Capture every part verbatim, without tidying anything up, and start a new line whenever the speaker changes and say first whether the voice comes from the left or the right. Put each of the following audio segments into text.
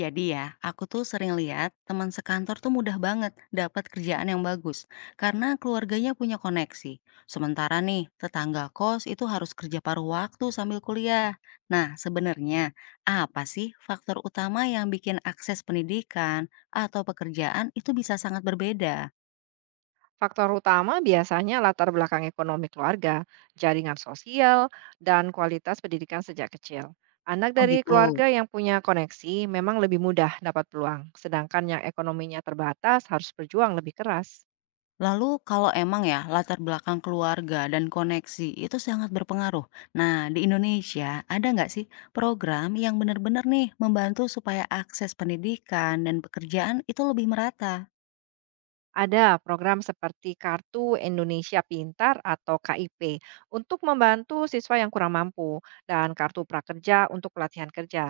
left: Jadi ya, aku tuh sering lihat teman sekantor tuh mudah banget dapat kerjaan yang bagus karena keluarganya punya koneksi. Sementara nih, tetangga kos itu harus kerja paruh waktu sambil kuliah. Nah, sebenarnya apa sih faktor utama yang bikin akses pendidikan atau pekerjaan itu bisa sangat berbeda?
right: Faktor utama biasanya latar belakang ekonomi keluarga, jaringan sosial, dan kualitas pendidikan sejak kecil. Anak
left: Oh
right: dari
left: gitu.
right: keluarga yang punya koneksi memang lebih mudah dapat peluang, sedangkan yang ekonominya terbatas harus berjuang lebih keras.
left: Lalu kalau emang ya latar belakang keluarga dan koneksi itu sangat berpengaruh. Nah, di Indonesia ada nggak sih program yang benar-benar nih membantu supaya akses pendidikan dan pekerjaan itu lebih merata?
right: Ada program seperti Kartu Indonesia Pintar atau K I P untuk membantu siswa yang kurang mampu dan Kartu Prakerja untuk pelatihan kerja.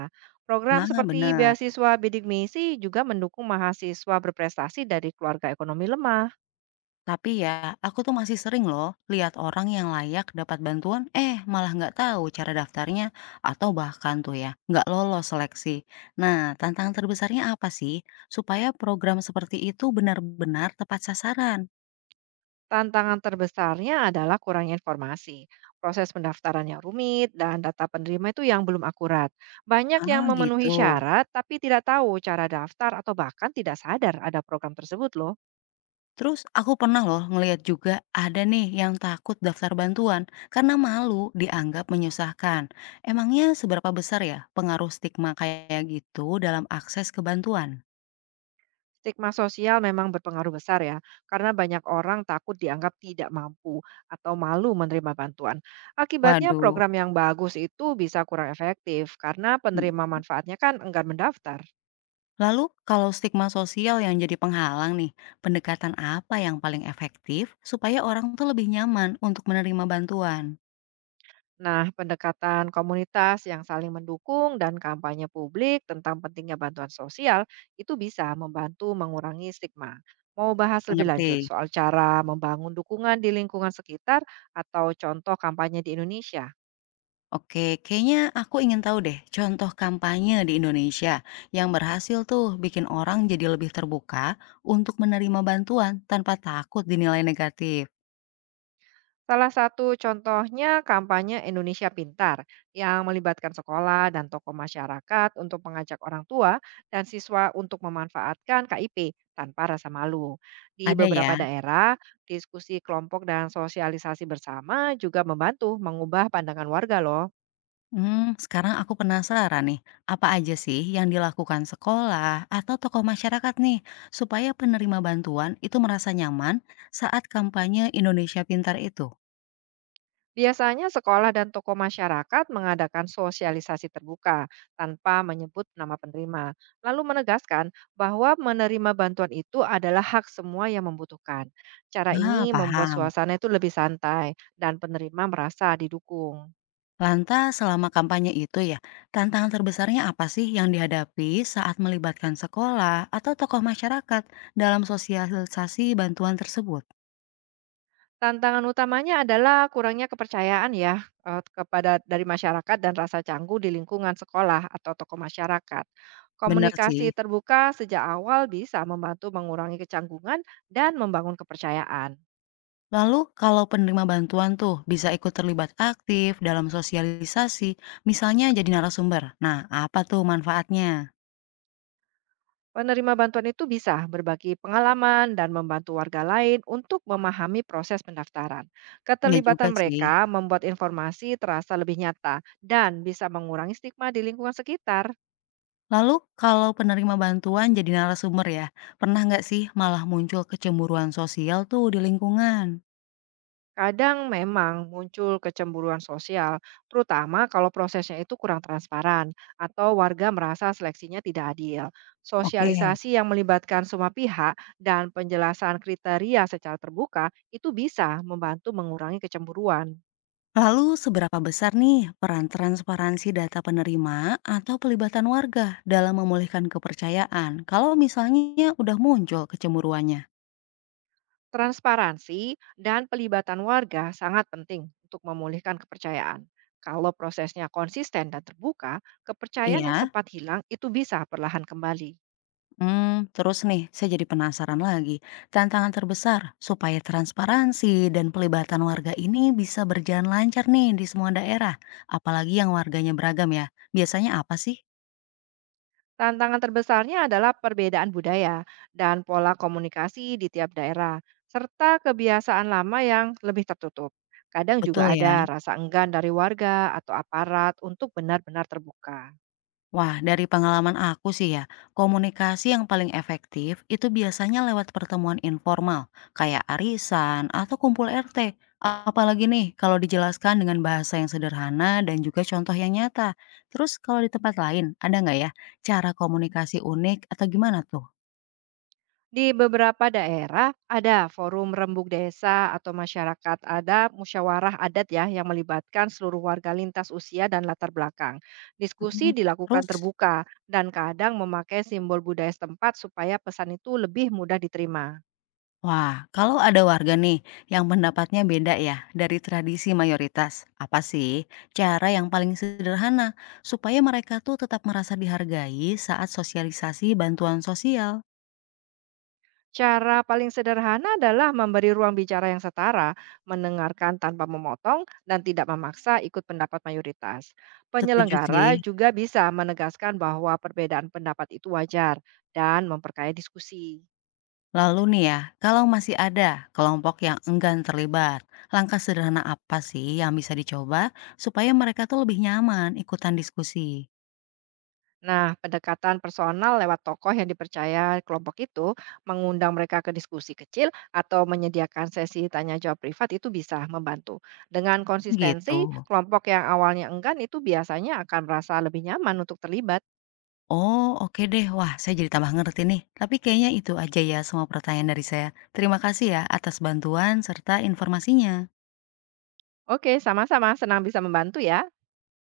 right: Program
left: Nah,
right: seperti
left: benar.
right: beasiswa bidik misi juga mendukung mahasiswa berprestasi dari keluarga ekonomi lemah.
left: Tapi ya, aku tuh masih sering loh lihat orang yang layak dapat bantuan, eh malah nggak tahu cara daftarnya atau bahkan tuh ya nggak lolos seleksi. Nah, tantangan terbesarnya apa sih supaya program seperti itu benar-benar tepat sasaran?
right: Tantangan terbesarnya adalah kurangnya informasi, proses pendaftaran yang rumit, dan data penerima itu yang belum akurat. Banyak yang
left: Ah, gitu.
right: memenuhi syarat tapi tidak tahu cara daftar atau bahkan tidak sadar ada program tersebut loh.
left: Terus aku pernah loh ngeliat juga ada nih yang takut daftar bantuan karena malu dianggap menyusahkan. Emangnya seberapa besar ya pengaruh stigma kayak gitu dalam akses ke bantuan?
right: Stigma sosial memang berpengaruh besar ya, karena banyak orang takut dianggap tidak mampu atau malu menerima bantuan. Akibatnya,
left: Waduh.
right: program yang bagus itu bisa kurang efektif karena penerima
left: Mm.
right: manfaatnya kan enggan mendaftar.
left: Lalu kalau stigma sosial yang jadi penghalang nih, pendekatan apa yang paling efektif supaya orang tuh lebih nyaman untuk menerima bantuan?
right: Nah, pendekatan komunitas yang saling mendukung dan kampanye publik tentang pentingnya bantuan sosial itu bisa membantu mengurangi stigma. Mau bahas lebih lanjut
left: Mengerti?
right: soal cara membangun dukungan di lingkungan sekitar atau contoh kampanye di Indonesia?
left: Oke, kayaknya aku ingin tahu deh contoh kampanye di Indonesia yang berhasil tuh bikin orang jadi lebih terbuka untuk menerima bantuan tanpa takut dinilai negatif.
right: Salah satu contohnya kampanye Indonesia Pintar yang melibatkan sekolah dan tokoh masyarakat untuk mengajak orang tua dan siswa untuk memanfaatkan K I P tanpa rasa malu. Di
left: Ada ya?
right: beberapa daerah, diskusi kelompok dan sosialisasi bersama juga membantu mengubah pandangan warga loh.
left: Hmm, sekarang aku penasaran nih, apa aja sih yang dilakukan sekolah atau tokoh masyarakat nih supaya penerima bantuan itu merasa nyaman saat kampanye Indonesia Pintar itu?
right: Biasanya sekolah dan tokoh masyarakat mengadakan sosialisasi terbuka tanpa menyebut nama penerima, lalu menegaskan bahwa menerima bantuan itu adalah hak semua yang membutuhkan. Cara ini
left: Ah,
right: membuat
left: paham.
right: suasana itu lebih santai dan penerima merasa didukung.
left: Lantas selama kampanye itu ya, tantangan terbesarnya apa sih yang dihadapi saat melibatkan sekolah atau tokoh masyarakat dalam sosialisasi bantuan tersebut?
right: Tantangan utamanya adalah kurangnya kepercayaan ya eh, kepada dari masyarakat dan rasa canggung di lingkungan sekolah atau tokoh masyarakat.
left: Benar
right: Komunikasi
left: sih.
right: terbuka sejak awal bisa membantu mengurangi kecanggungan dan membangun kepercayaan.
left: Lalu kalau penerima bantuan tuh bisa ikut terlibat aktif dalam sosialisasi, misalnya jadi narasumber. Nah, apa tuh manfaatnya?
right: Penerima bantuan itu bisa berbagi pengalaman dan membantu warga lain untuk memahami proses pendaftaran.
left: Ya juga
right: Keterlibatan
left: sih.
right: mereka membuat informasi terasa lebih nyata dan bisa mengurangi stigma di lingkungan sekitar.
left: Lalu kalau penerima bantuan jadi narasumber ya, pernah nggak sih malah muncul kecemburuan sosial tuh di lingkungan?
right: Kadang memang muncul kecemburuan sosial, terutama kalau prosesnya itu kurang transparan atau warga merasa seleksinya tidak adil.
left: Oke.
right: Sosialisasi yang melibatkan semua pihak dan penjelasan kriteria secara terbuka itu bisa membantu mengurangi kecemburuan.
left: Lalu seberapa besar nih peran transparansi data penerima atau pelibatan warga dalam memulihkan kepercayaan kalau misalnya udah muncul kecemburuannya?
right: Transparansi dan pelibatan warga sangat penting untuk memulihkan kepercayaan. Kalau prosesnya konsisten dan terbuka, kepercayaan yang
left: Iya.
right: sempat hilang itu bisa perlahan kembali.
left: Hmm, terus nih, saya jadi penasaran lagi. Tantangan terbesar supaya transparansi dan pelibatan warga ini bisa berjalan lancar nih di semua daerah, apalagi yang warganya beragam ya. Biasanya apa sih?
right: Tantangan terbesarnya adalah perbedaan budaya dan pola komunikasi di tiap daerah, serta kebiasaan lama yang lebih tertutup. Kadang juga
left: Betul
right: ada
left: ya.
right: rasa enggan dari warga atau aparat untuk benar-benar terbuka.
left: Wah, dari pengalaman aku sih ya, komunikasi yang paling efektif itu biasanya lewat pertemuan informal, kayak arisan atau kumpul R T. Apalagi nih, kalau dijelaskan dengan bahasa yang sederhana dan juga contoh yang nyata. Terus kalau di tempat lain, ada nggak ya cara komunikasi unik atau gimana tuh?
right: Di beberapa daerah ada forum rembuk desa atau masyarakat ada musyawarah adat ya yang melibatkan seluruh warga lintas usia dan latar belakang. Diskusi
left: Hmm,
right: dilakukan
left: terus,
right: terbuka dan kadang memakai simbol budaya setempat supaya pesan itu lebih mudah diterima.
left: wah, kalau ada warga nih yang pendapatnya beda ya dari tradisi mayoritas, apa sih cara yang paling sederhana supaya mereka tuh tetap merasa dihargai saat sosialisasi bantuan sosial?
right: Cara paling sederhana adalah memberi ruang bicara yang setara, mendengarkan tanpa memotong, dan tidak memaksa ikut pendapat mayoritas.
left: Setuju sih.
right: Penyelenggara juga bisa menegaskan bahwa perbedaan pendapat itu wajar dan memperkaya diskusi.
left: Lalu nih ya, kalau masih ada kelompok yang enggan terlibat, langkah sederhana apa sih yang bisa dicoba supaya mereka tuh lebih nyaman ikutan diskusi?
right: Nah, pendekatan personal lewat tokoh yang dipercaya kelompok itu, mengundang mereka ke diskusi kecil atau menyediakan sesi tanya jawab privat itu bisa membantu. Dengan
left: Gitu.
right: konsistensi, kelompok yang awalnya enggan itu biasanya akan merasa lebih nyaman untuk terlibat.
left: Oh, oke deh. Wah, saya jadi tambah ngerti nih. Tapi kayaknya itu aja ya semua pertanyaan dari saya. Terima kasih ya atas bantuan serta informasinya.
right: Oke, sama-sama. Senang bisa membantu ya.